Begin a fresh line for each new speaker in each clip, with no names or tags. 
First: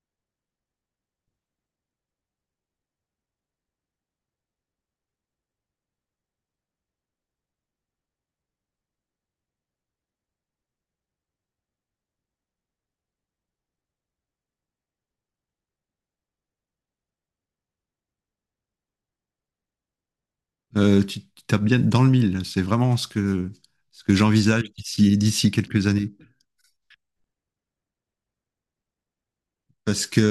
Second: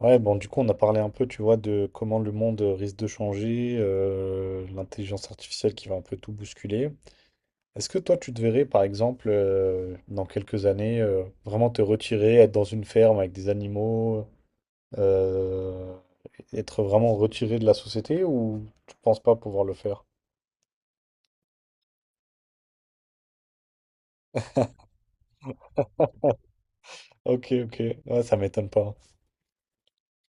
Ouais, bon, du coup, on a parlé un peu, tu vois, de comment le monde risque de changer, l'intelligence artificielle qui va un peu tout bousculer. Est-ce que toi, tu te verrais, par exemple, dans quelques années, vraiment te retirer, être dans une ferme avec des animaux, euh, être vraiment retiré de la société ou tu penses pas pouvoir le faire?
Tu tapes bien dans le mille. C'est vraiment ce que j'envisage d'ici, d'ici quelques années.
Ok, ok, ouais, ça m'étonne pas.
Parce que,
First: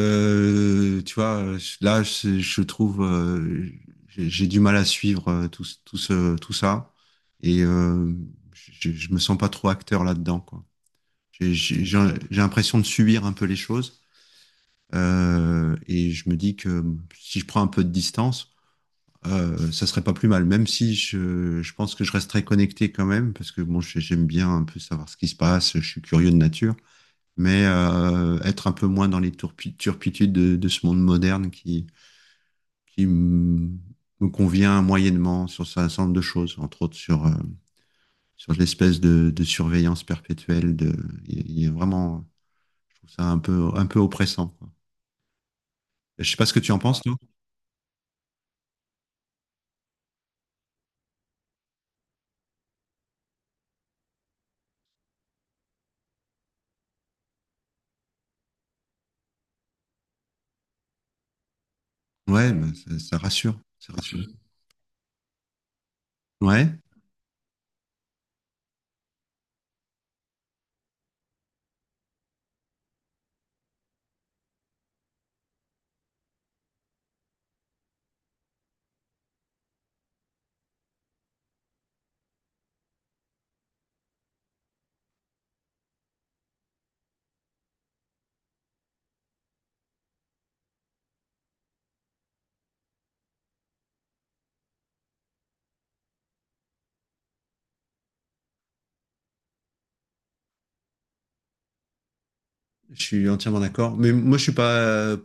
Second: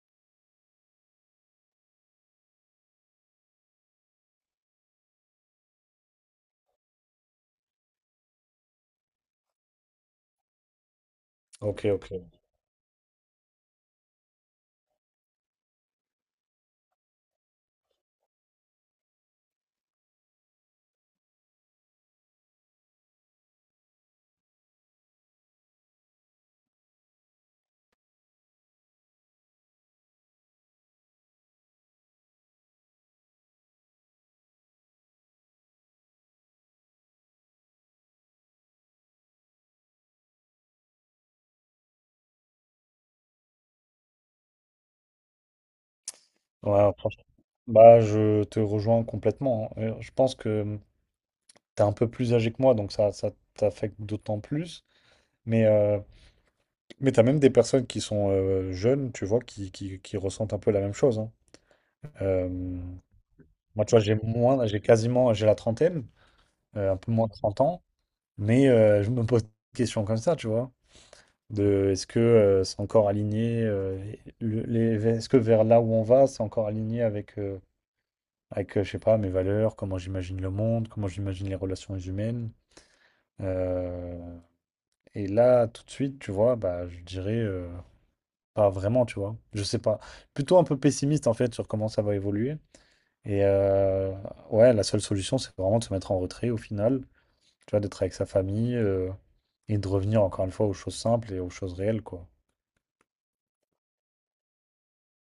tu vois, là, je trouve, j'ai du mal à suivre tout, tout ça. Et euh, je me sens pas trop acteur là-dedans, quoi.
Ok, ok.
J'ai l'impression de subir un peu les choses. Et je me dis que si je prends un peu de distance, ça serait pas plus mal, même si je pense que je resterai connecté quand même, parce que bon, j'aime bien un peu savoir ce qui se passe, je suis curieux de nature, mais être un peu moins dans les turpitudes de ce monde moderne qui, qui m- me convient moyennement sur un certain nombre de choses, entre autres sur, sur l'espèce de surveillance perpétuelle. De, il y a vraiment, je trouve ça un peu oppressant, quoi. Je sais pas ce que tu en
Ouais,
penses, toi.
franchement. Bah, je te rejoins complètement, hein. Je pense que t'es un peu plus âgé que moi, donc ça t'affecte d'autant plus. Mais, mais t'as même des personnes qui sont jeunes, tu vois, qui ressentent un peu la même chose, hein. Euh,
Ouais, bah, ça rassure,
Moi, tu
ça
vois, j'ai
rassure.
moins, j'ai quasiment, j'ai la trentaine,
Ouais.
un peu moins de 30 ans, mais je me pose des questions comme ça, tu vois, de est-ce que c'est encore aligné, est-ce que vers là où on va, c'est encore aligné avec, je sais pas, mes valeurs, comment j'imagine le monde, comment j'imagine les relations humaines. Euh, et là, tout de suite, tu vois, bah, je dirais pas vraiment, tu vois. Je sais pas. Plutôt un peu pessimiste en fait sur comment ça va évoluer. Et ouais, la seule solution, c'est vraiment de se mettre en retrait au final. Tu vois, d'être avec sa famille, et de revenir encore une fois aux choses simples et aux choses réelles, quoi.
Je suis entièrement d'accord. Mais moi, je suis pas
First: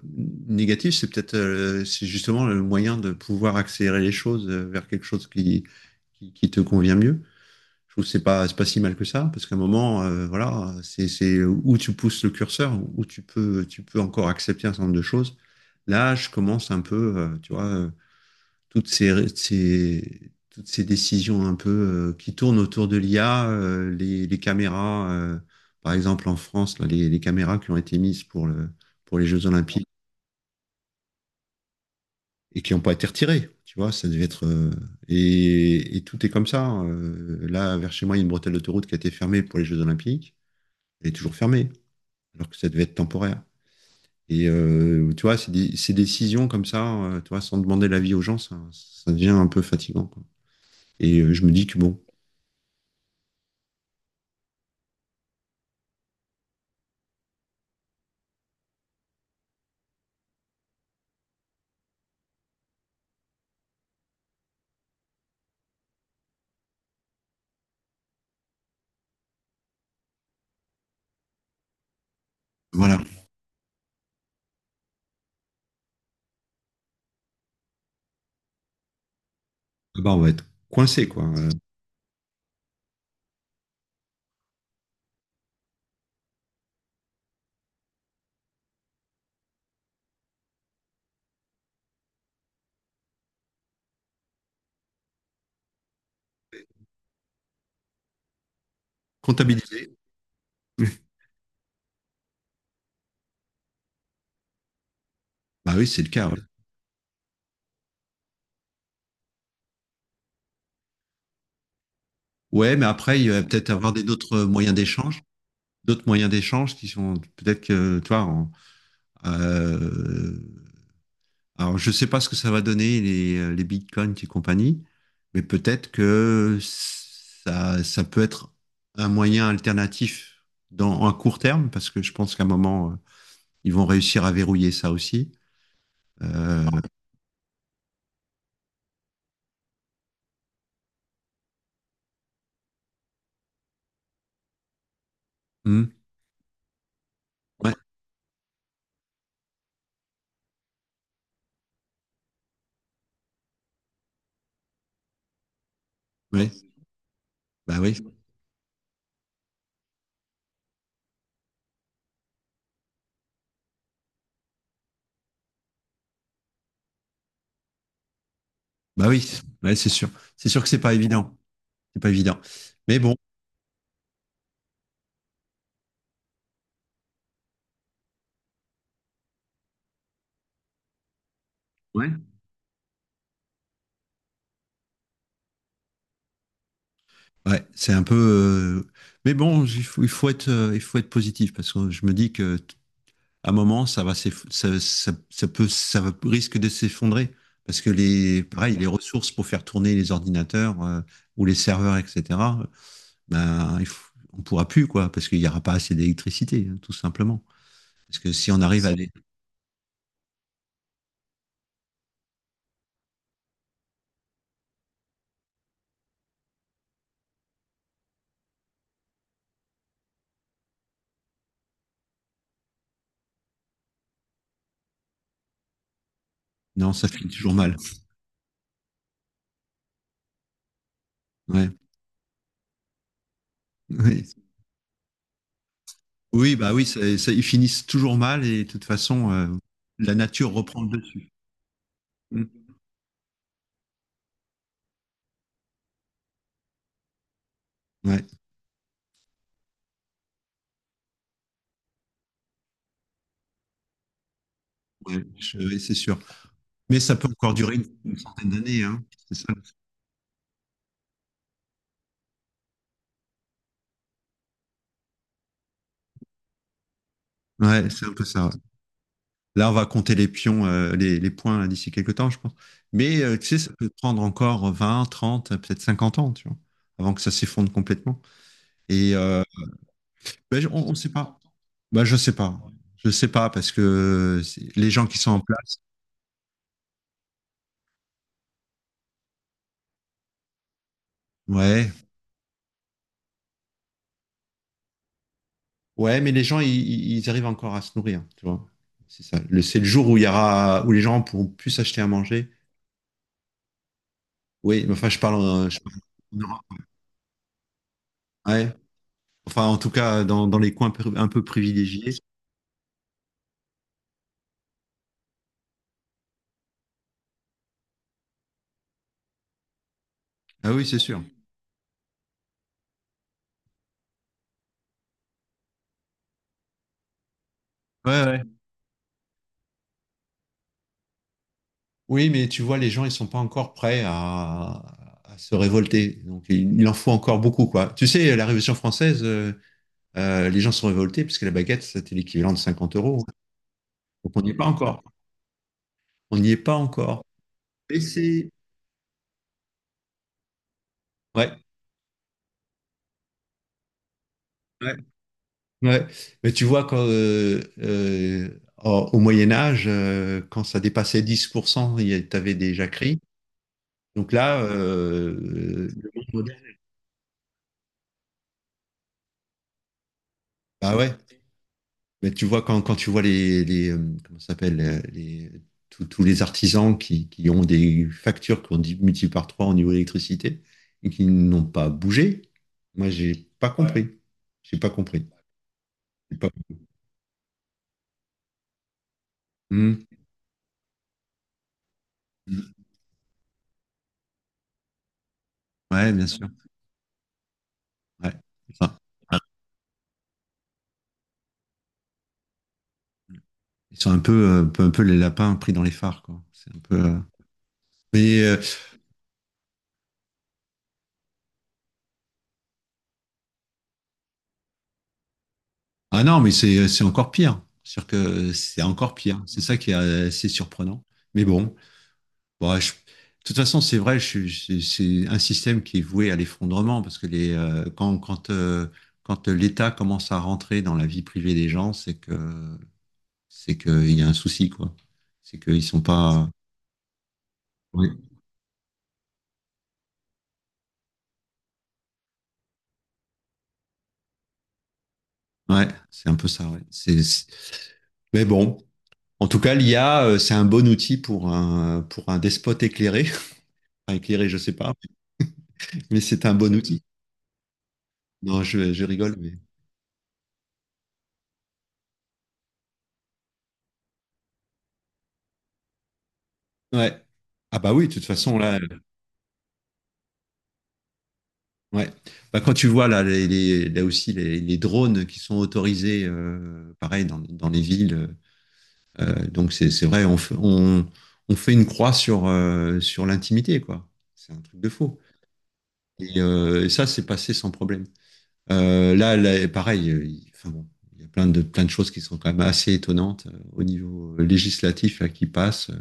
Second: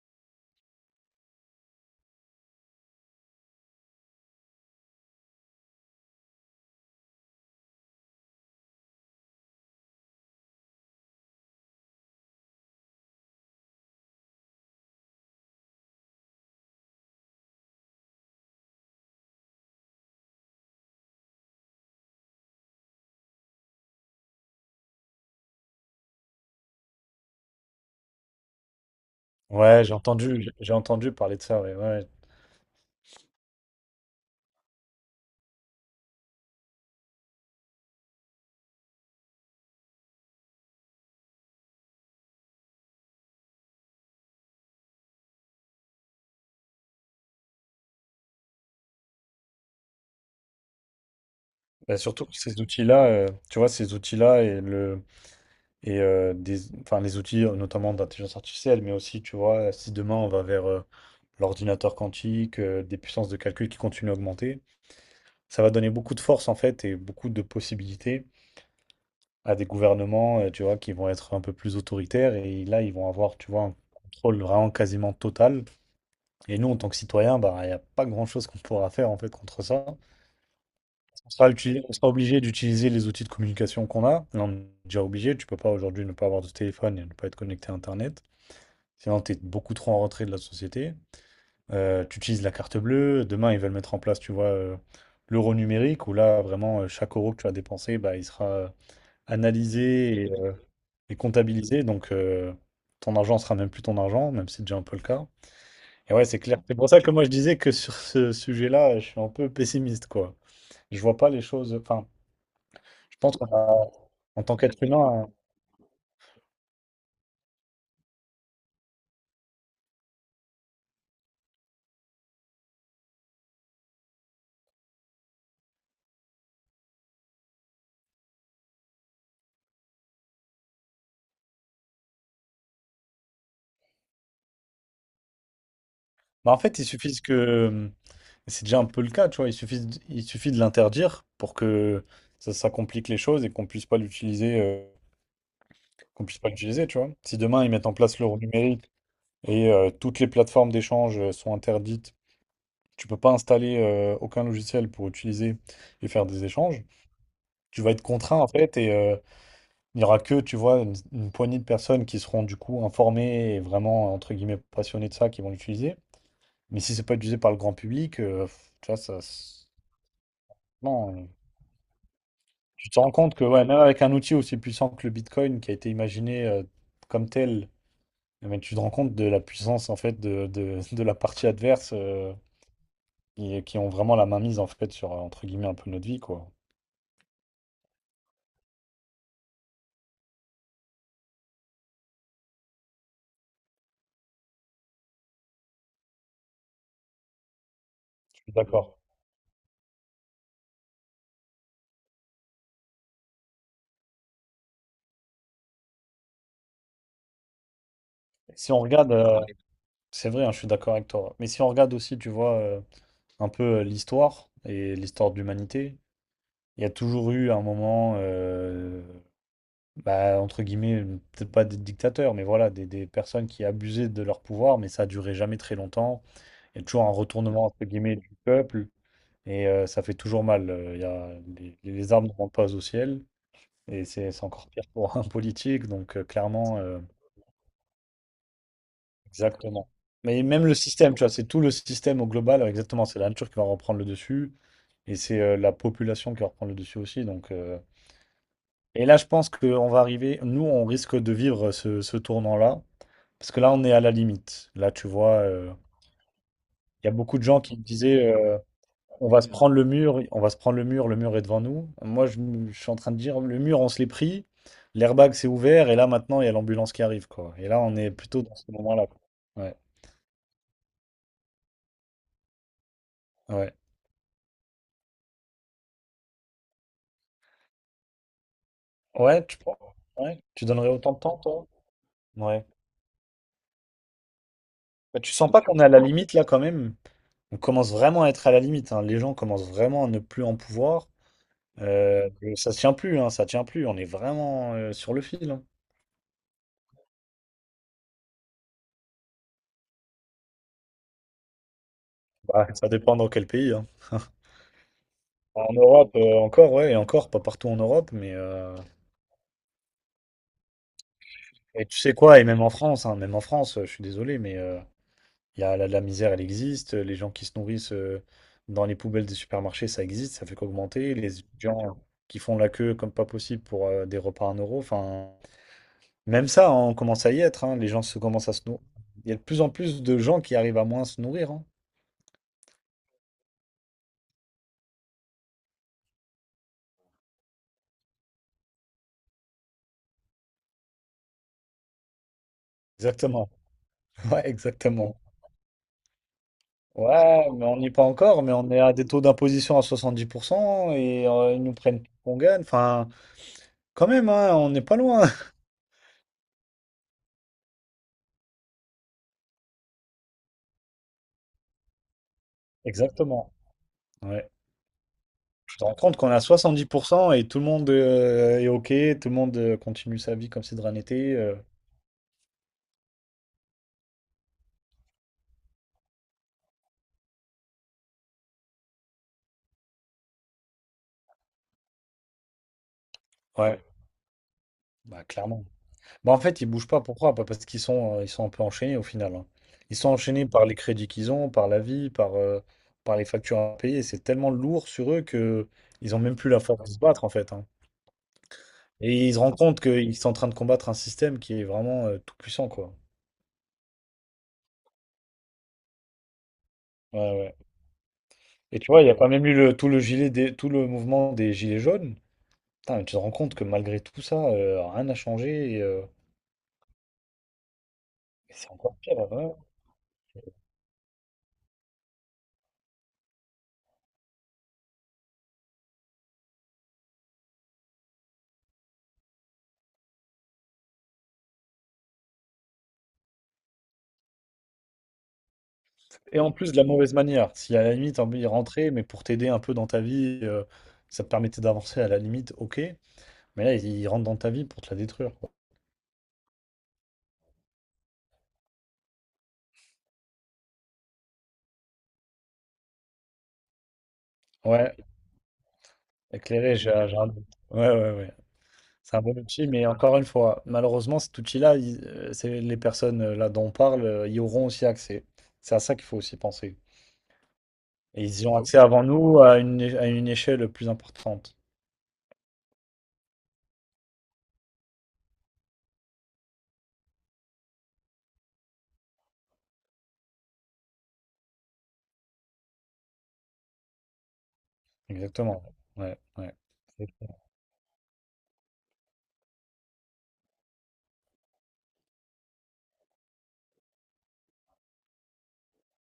négatif. C'est peut-être, c'est justement le moyen de pouvoir accélérer les choses vers quelque chose qui te convient mieux. Je trouve que c'est pas si mal que ça, parce qu'à un moment, voilà, c'est où tu pousses le curseur, où tu peux encore accepter un certain nombre de choses. Là, je commence un peu, tu vois, toutes ces, toutes ces décisions un peu qui tournent autour de l'IA, les caméras, par exemple en France, là, les caméras qui ont été mises pour le, pour les Jeux
Ouais,
Olympiques
j'ai entendu parler de ça. Ouais, ouais.
et qui n'ont pas été retirées, tu vois, ça devait être... et tout est comme ça, hein. Là, vers chez moi, il y a une bretelle d'autoroute qui a été fermée pour les Jeux Olympiques. Elle est toujours fermée, alors que ça devait être temporaire. Tu vois, ces, ces décisions comme ça, tu vois, sans demander l'avis aux gens, ça devient un peu fatigant, quoi. Je me dis que
Bah,
bon,
surtout que ces outils-là, tu vois, ces outils-là et le et des, enfin les outils notamment d'intelligence artificielle, mais aussi, tu vois, si demain on va vers l'ordinateur quantique, des puissances de calcul qui continuent à augmenter. Ça va donner beaucoup de force en fait et beaucoup de possibilités à des gouvernements, tu vois, qui vont être un peu plus autoritaires et là ils
voilà.
vont avoir, tu vois, un contrôle vraiment quasiment total. Et nous, en tant que citoyens, bah, il n'y a pas grand-chose qu'on pourra faire en fait contre ça.
Ah bah, on va être coincé, quoi.
On sera, on sera obligé d'utiliser les outils de communication qu'on a. Là, on est déjà obligé. Tu peux pas aujourd'hui ne pas avoir de téléphone et ne pas être connecté à Internet. Sinon, tu es beaucoup trop en retrait de la société. Tu utilises la carte bleue. Demain, ils veulent mettre en place, tu vois, l'euro numérique où là, vraiment, chaque euro que tu as dépensé, bah, il sera
Comptabilisé.
analyser et, et comptabiliser. Donc, ton argent sera même plus ton argent, même si c'est déjà un peu le cas.
Bah oui, c'est le
Et ouais,
cas. Ouais.
c'est clair. C'est pour ça que moi, je disais que sur ce sujet-là, je suis un peu pessimiste, quoi. Je vois pas les choses. Enfin,
Ouais, mais
je
après, il
pense
va
qu'on
peut-être
a,
avoir des
en tant qu'être humain,
d'autres moyens d'échange qui sont peut-être que, tu vois, euh, alors je sais pas ce que ça va donner les bitcoins et compagnie, mais peut-être que ça peut être un moyen alternatif dans un court terme, parce que je pense qu'à un moment, ils vont réussir à verrouiller ça aussi.
bah, en
Euh,
fait, il suffit que. C'est déjà un peu le cas, tu vois. Il suffit, il suffit de l'interdire pour que ça complique les choses et qu'on puisse pas l'utiliser. euh,
hmm,
qu'on puisse pas l'utiliser, tu vois. Si demain ils
ouais,
mettent en place l'euro numérique et toutes les plateformes d'échange sont interdites. Tu peux pas installer aucun logiciel pour utiliser et faire des
ouais,
échanges.
bah
Tu vas
oui.
être contraint en fait et il n'y aura que, tu vois, une poignée de personnes qui seront du coup informées et vraiment entre guillemets passionnées de ça qui vont l'utiliser. Mais si c'est pas utilisé par le grand public, tu vois,
Bah
ça,
oui, ouais, c'est sûr. C'est sûr que c'est pas
non.
évident. C'est pas évident.
Tu
Mais
te rends
bon,
compte que ouais, même avec un outil aussi puissant que le Bitcoin qui a été imaginé comme tel, eh ben, tu te rends compte de la puissance en fait de la partie adverse
ouais.
qui ont vraiment la mainmise en fait sur entre guillemets un peu notre vie, quoi.
Ouais, c'est un peu. Mais bon, il faut être positif parce que je me dis que à un moment, ça va, ça, ça, ça peut, risque de s'effondrer parce que les,
Je suis
pareil, les
d'accord.
ressources pour faire tourner les ordinateurs ou les serveurs, etc. Ben, on pourra plus quoi, parce qu'il n'y aura pas assez d'électricité, hein, tout simplement. Parce que si on
Si on
arrive à les,
regarde, c'est vrai, hein, je suis d'accord avec toi. Mais si on regarde aussi, tu vois, un peu l'histoire et l'histoire de l'humanité, il y a toujours eu un moment, bah, entre guillemets, peut-être pas des dictateurs, mais voilà, des personnes qui abusaient de leur pouvoir, mais ça a duré jamais très longtemps. Il y a
non,
toujours
ça
un
finit toujours
retournement,
mal.
entre guillemets, du peuple. Ça fait toujours mal. Y a,
Ouais.
les armes ne montent pas au ciel. Et c'est c'est encore pire pour un politique. Donc,
Oui, bah
clairement,
oui, ils finissent toujours mal et de toute façon,
exactement.
la
Mais
nature
même le
reprend le
système, tu vois,
dessus.
c'est tout le système au global.
Mm.
Exactement. C'est la nature qui va reprendre le dessus. Et c'est la population qui va reprendre le dessus aussi. Donc,
Ouais,
et là, je pense qu'on va arriver. Nous, on risque de vivre ce tournant-là. Parce que là, on est à la limite. Là, tu
ouais,
vois,
ouais, c'est sûr. Mais
il y a
ça peut
beaucoup de
encore
gens
durer
qui me
une
disaient.
centaine
euh,
d'années, hein.
On
C'est
va
ça.
se prendre le mur, on va se prendre le mur est devant nous. Moi, je suis en train de dire, le mur, on se l'est pris, l'airbag s'est ouvert, et là, maintenant, il y a l'ambulance qui arrive, quoi. Et là,
Ouais,
on
c'est
est
un peu
plutôt
ça, ouais.
dans ce moment-là, quoi.
Là, on
Ouais,
va compter les pions, les points là, d'ici quelques temps, je pense. Mais tu sais, ça
ouais.
peut prendre encore 20, 30, peut-être 50 ans, tu vois, avant que ça s'effondre complètement. Et euh,
Ouais, ouais, tu
ben,
donnerais
on ne sait
autant de temps,
pas.
toi?
Bah, je sais pas.
Ouais.
Je sais pas parce que c'est- les gens qui
Bah,
sont
tu
en
sens pas
place,
qu'on est à la limite, là, quand même? On commence vraiment à être à la limite, hein. Les gens commencent vraiment à ne plus en pouvoir.
ouais.
Euh, Ça tient plus, hein, ça tient plus. On est vraiment sur le fil, hein.
Ouais, mais les gens, ils arrivent encore à se nourrir, tu vois. C'est ça. Le, c'est le jour où il y aura, où les gens pourront plus s'acheter à manger.
Bah, ça dépend dans quel pays, hein.
Oui, mais enfin,
En
je parle
Europe,
en Europe.
encore, ouais, et encore, pas partout en Europe, mais...
Ouais.
euh,
Enfin, en tout cas, dans, dans les un peu
Et tu sais
privilégiés.
quoi, et même en France, hein, même en France, je suis désolé, mais il y a la misère, elle existe. Les gens qui se nourrissent dans les poubelles des supermarchés, ça existe, ça fait
Ah oui, c'est
qu'augmenter.
sûr.
Les étudiants qui font la queue comme pas possible pour des repas à 1 euro, enfin, même ça, hein, on commence à y être. Hein, les gens se
Ouais, ouais.
commencent à se nourrir. Il y a de plus en plus de gens qui arrivent à moins se nourrir, hein.
Oui, mais tu vois, les gens, ils sont pas encore prêts à se révolter. Donc, il en faut encore beaucoup, quoi. Tu sais, la Révolution française, les gens sont révoltés parce que la baguette, c'était l'équivalent de 50 euros.
Exactement.
Donc, on
Ouais,
n'y est pas encore.
exactement.
On n'y est pas encore.
Ouais, mais on n'y est
Mais
pas encore,
c'est...
mais on est à des taux d'imposition à 70% et
Ouais.
ils nous prennent tout qu'on gagne. Enfin, quand même, hein, on n'est
Ouais.
pas loin.
Ouais. Mais tu vois, quand, au au Moyen Âge, quand ça dépassait 10%, tu avais des jacqueries.
Exactement.
Donc
Ouais.
là,
Tu te rends
le
compte qu'on est à
monde moderne-
100 et tout le monde est OK, tout le monde continue sa vie comme si de rien
bah ouais.
n'était.
Mais tu vois, quand, quand tu vois les, comment ça s'appelle, les, tous les artisans qui ont des factures qui ont multiplié par 3 au niveau de l'électricité et qui n'ont pas bougé, moi, j'ai pas, ouais,
Ouais,
compris. J'ai pas
bah
compris.
clairement. Bah
J'ai
en
pas-
fait, ils bougent pas, pourquoi? Bah, parce qu'ils sont un peu enchaînés au final, hein.
Hmm.
Ils sont enchaînés par les crédits qu'ils ont, par la vie, par les factures à payer. C'est tellement lourd sur eux que
Ouais,
ils ont
bien
même
sûr.
plus la force de se battre en fait, hein.
Ouais. C'est ça.
Et ils se rendent compte qu'ils sont en train de combattre un système qui est vraiment tout puissant, quoi.
Ils sont un peu, un peu, un peu les lapins pris dans les phares, quoi. C'est un peu.
Ouais, ouais.
Mais
Et tu vois, il n'y a pas même eu le, tout le gilet des, tout le mouvement des gilets jaunes. Putain, mais tu te rends compte que malgré tout ça, rien n'a changé et, euh,
ah non, mais c'est encore pire, cest
et
que
c'est
c'est
encore
encore
pire,
pire.
ouais.
C'est ça qui est assez surprenant. Mais bon, bon, de toute façon, c'est vrai. C'est un système qui est voué à l'effondrement parce que les, quand, quand, quand l'État commence à rentrer dans la vie privée des gens, c'est que il y a un souci, quoi. C'est qu'ils sont
Et
pas.
en plus de la mauvaise manière, si à la
Ouais.
limite t'as envie de rentrer, mais pour t'aider un peu dans ta vie, ça te permettait d'avancer à la limite, ok. Mais là, il rentre dans ta vie pour te la détruire, quoi.
Ouais, c'est un peu ça, ouais. C'est- Mais bon. En tout cas, l'IA, c'est un bon outil pour un despote éclairé. Enfin, éclairé, je sais pas,
Ouais,
mais c'est un bon
éclairé, j'ai
outil.
j'ai un doute. Ouais, ouais, ouais.
Non, je
C'est un
rigole,
bon
mais.
outil, mais encore une fois, malheureusement, cet outil-là, c'est les personnes là dont on parle, y auront aussi accès. C'est à ça qu'il faut aussi penser.
Ouais. Ah bah oui, de toute
Et ils y ont
façon, là,
accès avant nous à à une échelle plus importante.
ouais. Bah, quand tu vois là, les, là aussi les drones qui sont autorisés, pareil, dans, dans les villes, donc c'est vrai, on, on fait une croix sur, sur l'intimité, quoi. C'est un truc de faux.
Exactement. Ouais, ouais.
Et ça, c'est passé sans problème. Là, là, pareil, il enfin bon, il y a plein de choses qui sont quand même assez étonnantes au niveau législatif là, qui passent.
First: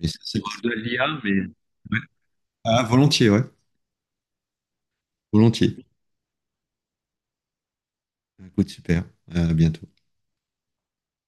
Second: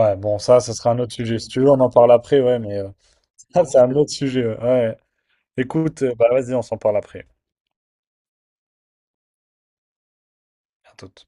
Et ça,
bon,
c'est
ça,
Tu
ce
parles de
sera un autre
l'IA,
sujet. Si
mais
tu veux, on en parle après, ouais, mais
ah, volontiers, ouais,
ça, c'est un autre sujet. Ouais. Ouais.
volontiers.
Écoute, bah vas-y, on s'en parle après.
Écoute, super. À bientôt.
À toute.